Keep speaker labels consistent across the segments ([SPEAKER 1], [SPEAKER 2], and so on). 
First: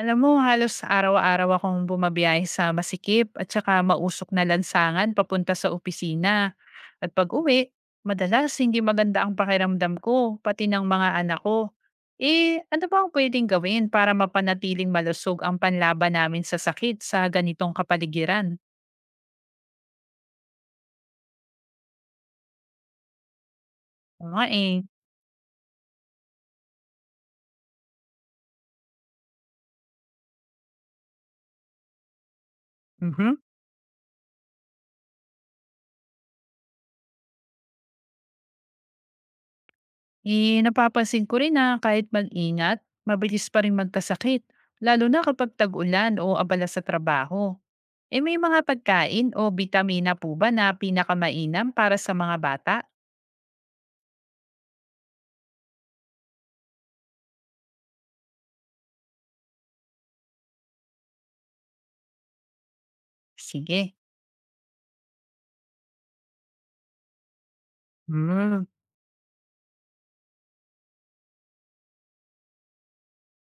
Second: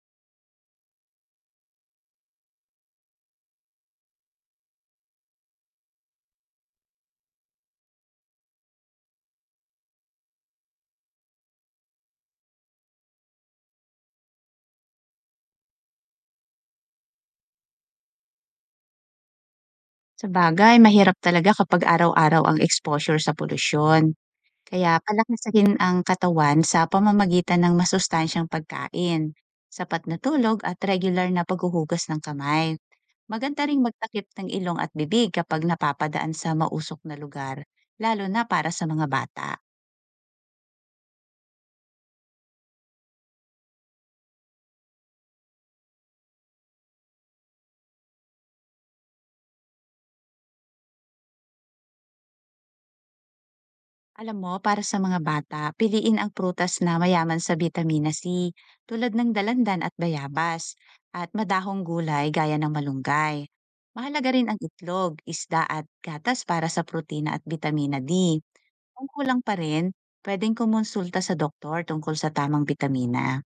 [SPEAKER 1] Alam mo halos araw-araw akong bumabiyahe sa masikip at saka mausok na lansangan papunta sa opisina. At pag-uwi, madalas hindi maganda ang pakiramdam ko, pati ng mga anak ko. Ano ba ang pwedeng gawin para mapanatiling malusog ang panlaban namin sa sakit sa ganitong kapaligiran?
[SPEAKER 2] Sabagay mahirap talaga kapag araw-araw ang exposure sa polusyon.
[SPEAKER 1] Oo nga eh.
[SPEAKER 2] Kaya palakasin ang katawan sa pamamagitan ng masustansyang pagkain, sapat na tulog at regular na paghuhugas ng kamay.
[SPEAKER 1] Mhm.
[SPEAKER 2] Maganda ring magtakip ng ilong at bibig kapag napapadaan sa mausok na lugar, lalo na para sa mga bata.
[SPEAKER 1] Napapansin ko rin na kahit mag-ingat, mabilis pa rin magkasakit, lalo na kapag tag-ulan o abala sa trabaho. May mga pagkain o bitamina po ba na pinakamainam para sa mga bata?
[SPEAKER 2] Alam mo, para sa mga bata, piliin ang prutas na mayaman sa vitamina C tulad ng dalandan at bayabas at madahong gulay gaya ng malunggay.
[SPEAKER 1] Sige.
[SPEAKER 2] Mahalaga rin ang itlog, isda at gatas para sa protina at vitamina D.
[SPEAKER 1] Hmm.
[SPEAKER 2] Kung kulang pa rin, pwedeng kumonsulta sa doktor tungkol sa tamang vitamina.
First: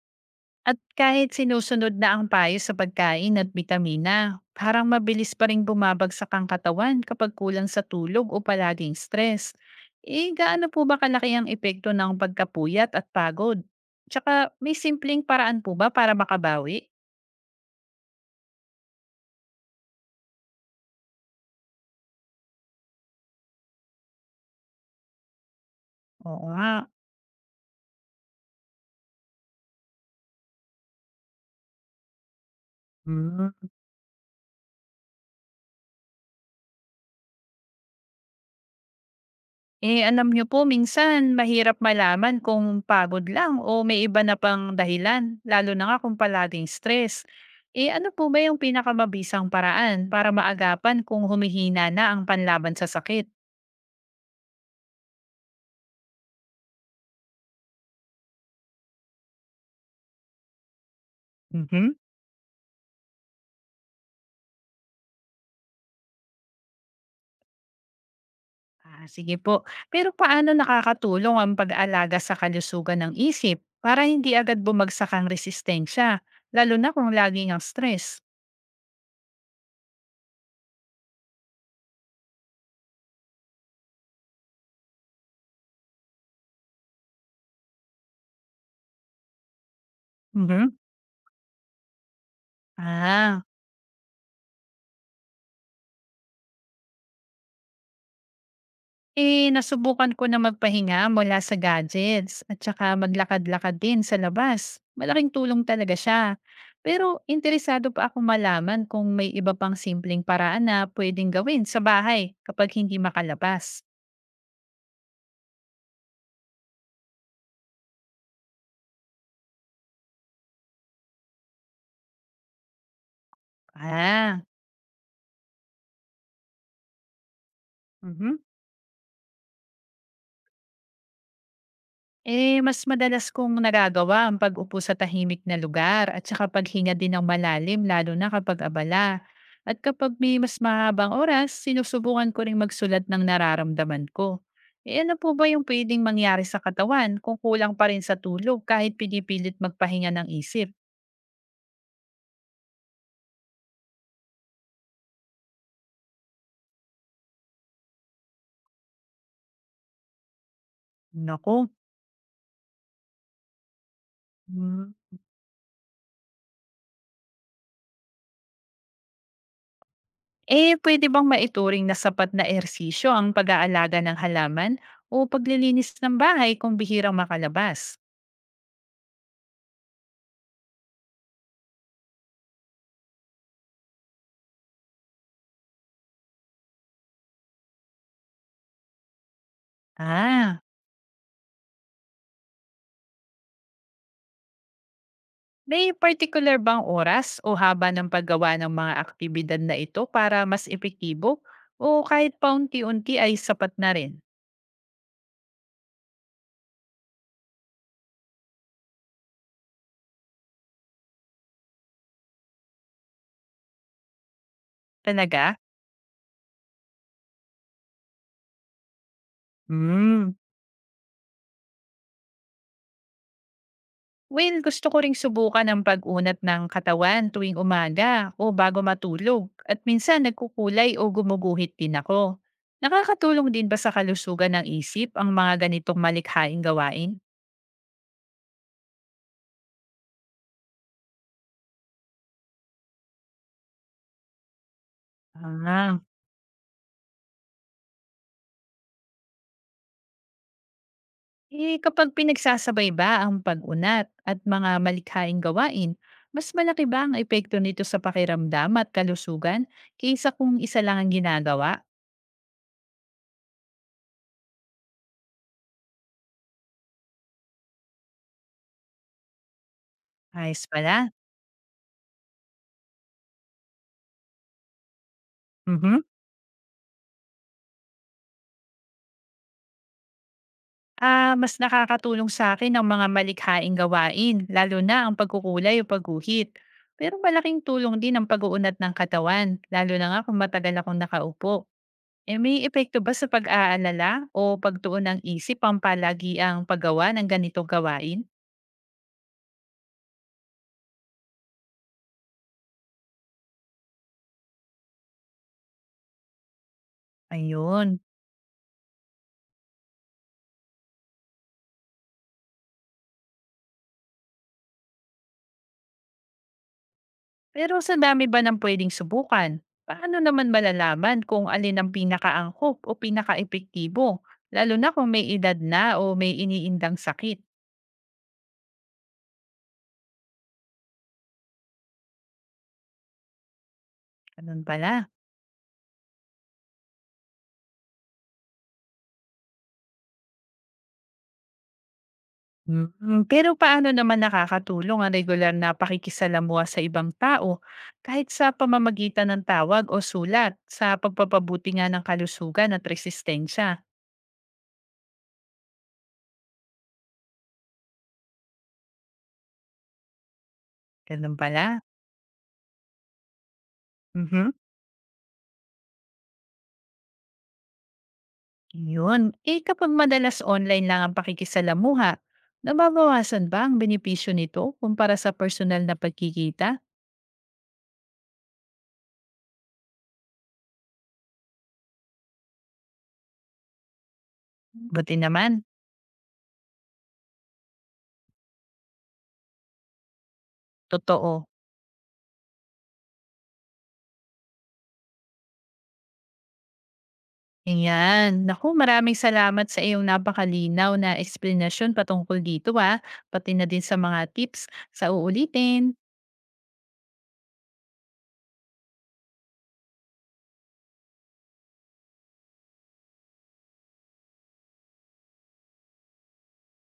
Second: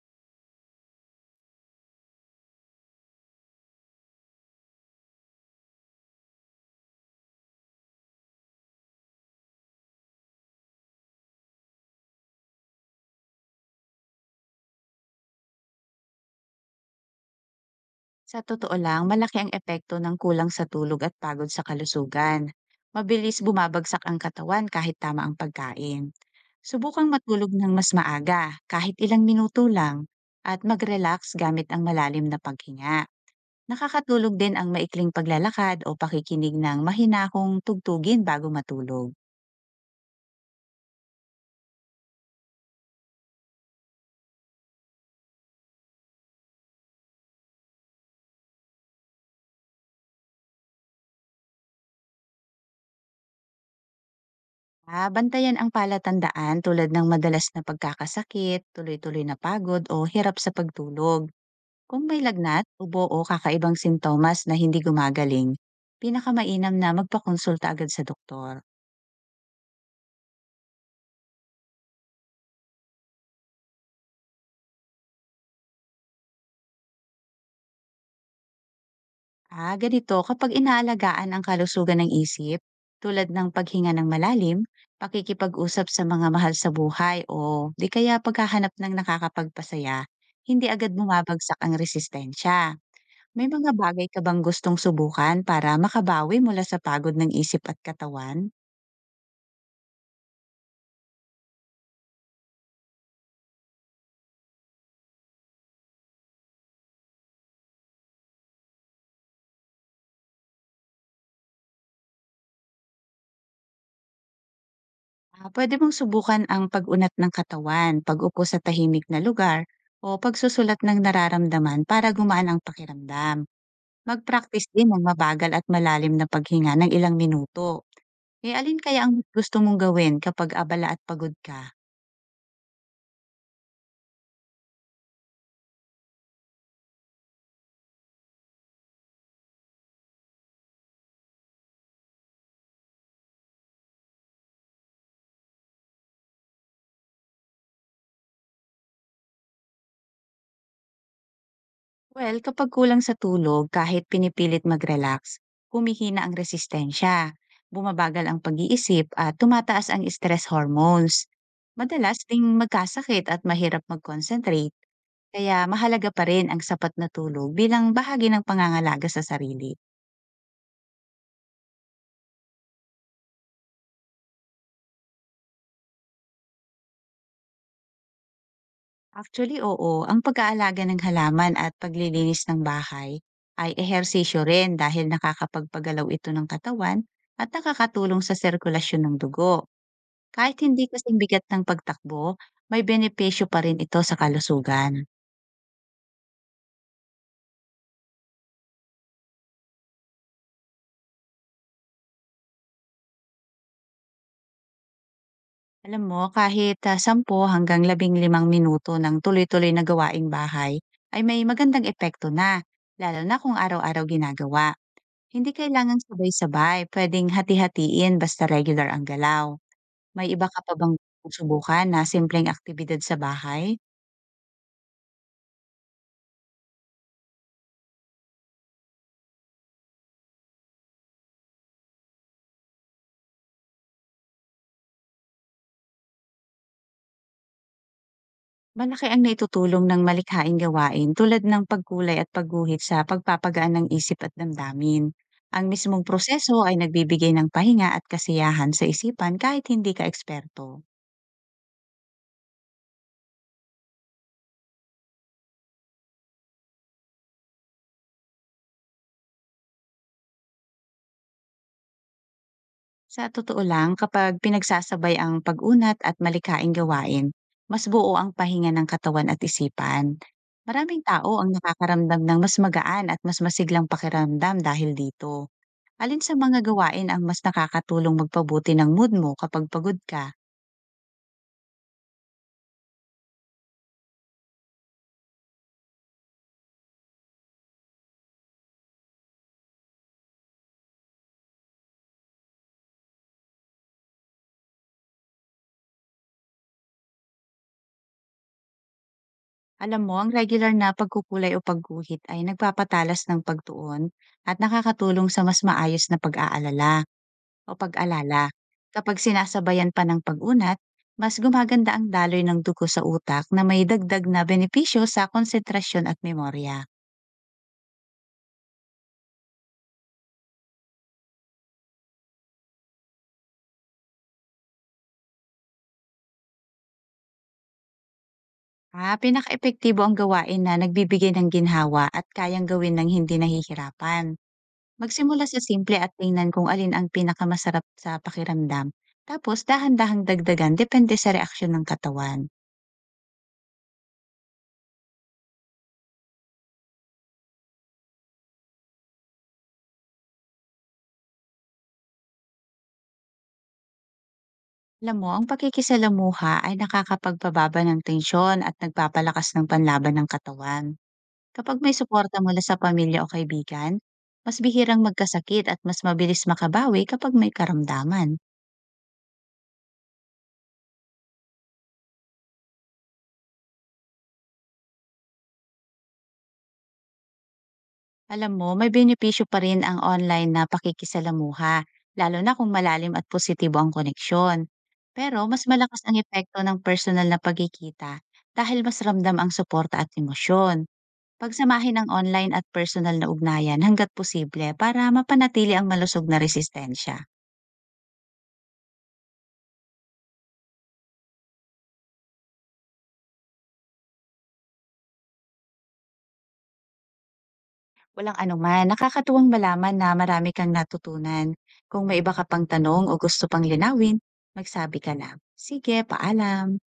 [SPEAKER 1] At kahit sinusunod na ang payo sa pagkain at bitamina, parang mabilis pa rin bumabagsak ang katawan kapag kulang sa tulog o palaging stress. Gaano po ba kalaki ang epekto ng pagkapuyat at pagod? Tsaka, may simpleng paraan po ba para makabawi?
[SPEAKER 2] Sa totoo lang, malaki ang epekto ng kulang sa tulog at pagod sa kalusugan. Mabilis bumabagsak ang katawan kahit tama ang pagkain.
[SPEAKER 1] Oo nga.
[SPEAKER 2] Subukang matulog ng mas maaga, kahit ilang minuto lang, at mag-relax gamit ang malalim na paghinga.
[SPEAKER 1] Hmm.
[SPEAKER 2] Nakakatulog din ang maikling paglalakad o pakikinig ng mahinahong tugtugin bago matulog.
[SPEAKER 1] Alam niyo po minsan mahirap malaman kung pagod lang o may iba na pang dahilan, lalo na nga kung palaging stress. Ano po ba yung pinakamabisang paraan para maagapan kung humihina na ang panlaban sa sakit?
[SPEAKER 2] Ah, bantayan ang palatandaan tulad ng madalas na pagkakasakit, tuloy-tuloy na pagod o hirap sa pagtulog.
[SPEAKER 1] Mhm.
[SPEAKER 2] Kung may lagnat, ubo o kakaibang sintomas na hindi gumagaling, pinakamainam na magpakonsulta agad sa doktor.
[SPEAKER 1] Ah, sige po. Pero paano nakakatulong ang pag-aalaga sa kalusugan ng isip para hindi agad bumagsak ang resistensya, lalo na kung laging ang stress?
[SPEAKER 2] Ah, ganito kapag inaalagaan ang kalusugan ng isip, tulad ng paghinga ng malalim, pakikipag-usap sa mga mahal sa buhay o di kaya paghahanap ng nakakapagpasaya, hindi
[SPEAKER 1] Mhm.
[SPEAKER 2] agad bumabagsak ang resistensya.
[SPEAKER 1] Ah,
[SPEAKER 2] May mga bagay ka bang gustong subukan para makabawi mula sa pagod ng isip at katawan?
[SPEAKER 1] Nasubukan ko na magpahinga mula sa gadgets at saka maglakad-lakad din sa labas. Malaking tulong talaga siya. Pero interesado pa ako malaman kung may iba pang simpleng paraan na pwedeng gawin sa bahay kapag hindi makalabas.
[SPEAKER 2] Ah, pwede mong subukan ang pag-unat ng katawan, pag-upo sa tahimik na lugar, o pagsusulat ng nararamdaman para gumaan ang pakiramdam.
[SPEAKER 1] Ah,
[SPEAKER 2] Mag-practice din ng mabagal at malalim na paghinga ng ilang minuto.
[SPEAKER 1] mhm.
[SPEAKER 2] E alin kaya ang gusto mong gawin kapag abala at pagod ka?
[SPEAKER 1] Mas madalas kong nagagawa ang pag-upo sa tahimik na lugar at saka paghinga din ng malalim lalo na kapag abala. At kapag may mas mahabang oras, sinusubukan ko ring magsulat ng nararamdaman ko. Ano po ba yung pwedeng mangyari sa katawan kung kulang pa rin sa tulog kahit pinipilit magpahinga ng isip?
[SPEAKER 2] Well, kapag kulang sa tulog, kahit pinipilit mag-relax, humihina ang resistensya, bumabagal ang pag-iisip at tumataas ang stress hormones.
[SPEAKER 1] Nako.
[SPEAKER 2] Madalas ding magkasakit at mahirap mag-concentrate.
[SPEAKER 1] Hmm.
[SPEAKER 2] Kaya mahalaga pa rin ang sapat na tulog bilang bahagi ng pangangalaga sa sarili.
[SPEAKER 1] Pwede bang maituring na sapat na ersisyo ang pag-aalaga ng halaman o paglilinis ng bahay kung bihirang makalabas?
[SPEAKER 2] Actually, oo, ang pag-aalaga ng halaman at paglilinis ng bahay ay ehersisyo rin dahil nakakapagpagalaw ito ng katawan at nakakatulong sa sirkulasyon ng dugo. Kahit
[SPEAKER 1] Ah,
[SPEAKER 2] hindi kasing bigat ng pagtakbo, may benepisyo pa rin ito sa kalusugan.
[SPEAKER 1] may particular bang oras o haba ng paggawa ng mga aktibidad na ito para mas epektibo? O kahit paunti-unti ay sapat na rin?
[SPEAKER 2] Alam mo, kahit 10 hanggang 15 minuto ng tuloy-tuloy na gawaing bahay ay may magandang epekto na, lalo na kung araw-araw ginagawa. Hindi
[SPEAKER 1] Talaga?
[SPEAKER 2] kailangang sabay-sabay, pwedeng hati-hatiin basta regular ang galaw. May
[SPEAKER 1] Hmm.
[SPEAKER 2] iba ka pa bang gustong subukan na simpleng aktibidad sa bahay?
[SPEAKER 1] Well, gusto ko ring subukan ang pag-unat ng katawan tuwing umaga o bago matulog. At minsan nagkukulay o gumuguhit din ako. Nakakatulong din ba sa kalusugan ng isip ang mga ganitong malikhaing gawain?
[SPEAKER 2] Malaki ang naitutulong ng malikhaing gawain tulad ng pagkulay at pagguhit sa pagpapagaan ng isip at damdamin. Ang
[SPEAKER 1] Ah,
[SPEAKER 2] mismong proseso ay nagbibigay ng pahinga at kasiyahan sa isipan kahit hindi ka eksperto.
[SPEAKER 1] Kapag pinagsasabay ba ang pag-unat at mga malikhaing gawain, mas malaki ba ang epekto nito sa pakiramdam at kalusugan kaysa kung isa lang ang ginagawa?
[SPEAKER 2] Sa totoo lang, kapag pinagsasabay ang pag-unat at malikaing gawain, mas buo ang pahinga ng katawan at isipan.
[SPEAKER 1] Ayos
[SPEAKER 2] Maraming
[SPEAKER 1] pala.
[SPEAKER 2] tao ang nakakaramdam ng mas magaan at mas masiglang pakiramdam dahil dito.
[SPEAKER 1] Mhm.
[SPEAKER 2] Alin sa mga gawain ang mas nakakatulong magpabuti ng mood mo kapag pagod ka?
[SPEAKER 1] Ah, mas nakakatulong sa akin ang mga malikhaing gawain, lalo na ang pagkukulay o pagguhit. Pero malaking tulong din ang pag-uunat ng katawan, lalo na nga kung matagal akong nakaupo. May epekto ba sa pag-aalala o pagtuon ng isip ang palagi ang paggawa ng ganitong gawain?
[SPEAKER 2] Alam mo, ang regular na pagkukulay o pagguhit ay nagpapatalas ng pagtuon at nakakatulong sa mas maayos na pag-aalala o
[SPEAKER 1] Ayun.
[SPEAKER 2] pag-alala. Kapag sinasabayan pa ng pag-unat, mas gumaganda ang daloy ng dugo sa utak na may dagdag na benepisyo sa konsentrasyon at memorya.
[SPEAKER 1] Pero sa dami ba ng puwedeng subukan, paano naman malalaman kung alin ang pinakaangkop o pinakaepektibo, lalo na kung may edad na o may iniindang sakit?
[SPEAKER 2] Ah, pinaka-epektibo ang gawain na nagbibigay ng ginhawa at kayang gawin ng hindi nahihirapan.
[SPEAKER 1] Ganun pala.
[SPEAKER 2] Magsimula sa simple at tingnan kung alin ang pinakamasarap sa pakiramdam. Tapos dahan-dahang dagdagan depende sa reaksyon ng katawan.
[SPEAKER 1] Mm, pero paano naman nakakatulong ang regular na pakikisalamuha sa ibang tao kahit sa pamamagitan ng tawag o sulat sa pagpapabuti nga ng kalusugan at resistensya?
[SPEAKER 2] Alam mo, ang pakikisalamuha ay nakakapagpababa ng tensyon at nagpapalakas ng panlaban ng katawan.
[SPEAKER 1] Ganun
[SPEAKER 2] Kapag
[SPEAKER 1] pala.
[SPEAKER 2] may suporta mula sa pamilya o kaibigan,
[SPEAKER 1] Mhm.
[SPEAKER 2] mas bihirang magkasakit at mas mabilis makabawi kapag may karamdaman.
[SPEAKER 1] Yun. Eh kapag madalas online lang ang pakikisalamuha, nababawasan ba ang benepisyo nito kumpara sa personal na pagkikita?
[SPEAKER 2] Alam mo, may benepisyo pa rin ang online na pakikisalamuha, lalo na kung malalim at positibo ang koneksyon.
[SPEAKER 1] Buti
[SPEAKER 2] Pero
[SPEAKER 1] naman.
[SPEAKER 2] mas malakas ang epekto ng personal na pagkikita dahil mas ramdam ang suporta at emosyon.
[SPEAKER 1] Totoo.
[SPEAKER 2] Pagsamahin ang online at personal na ugnayan hanggat posible para mapanatili ang malusog na resistensya.
[SPEAKER 1] Ayan. Naku, maraming salamat sa iyong napakalinaw na eksplanasyon patungkol dito ah, pati na din sa mga tips. Sa uulitin.
[SPEAKER 2] Walang anuman, nakakatuwang malaman na marami kang natutunan. Kung may iba ka pang tanong o gusto pang linawin, magsabi ka lang. Sige, paalam.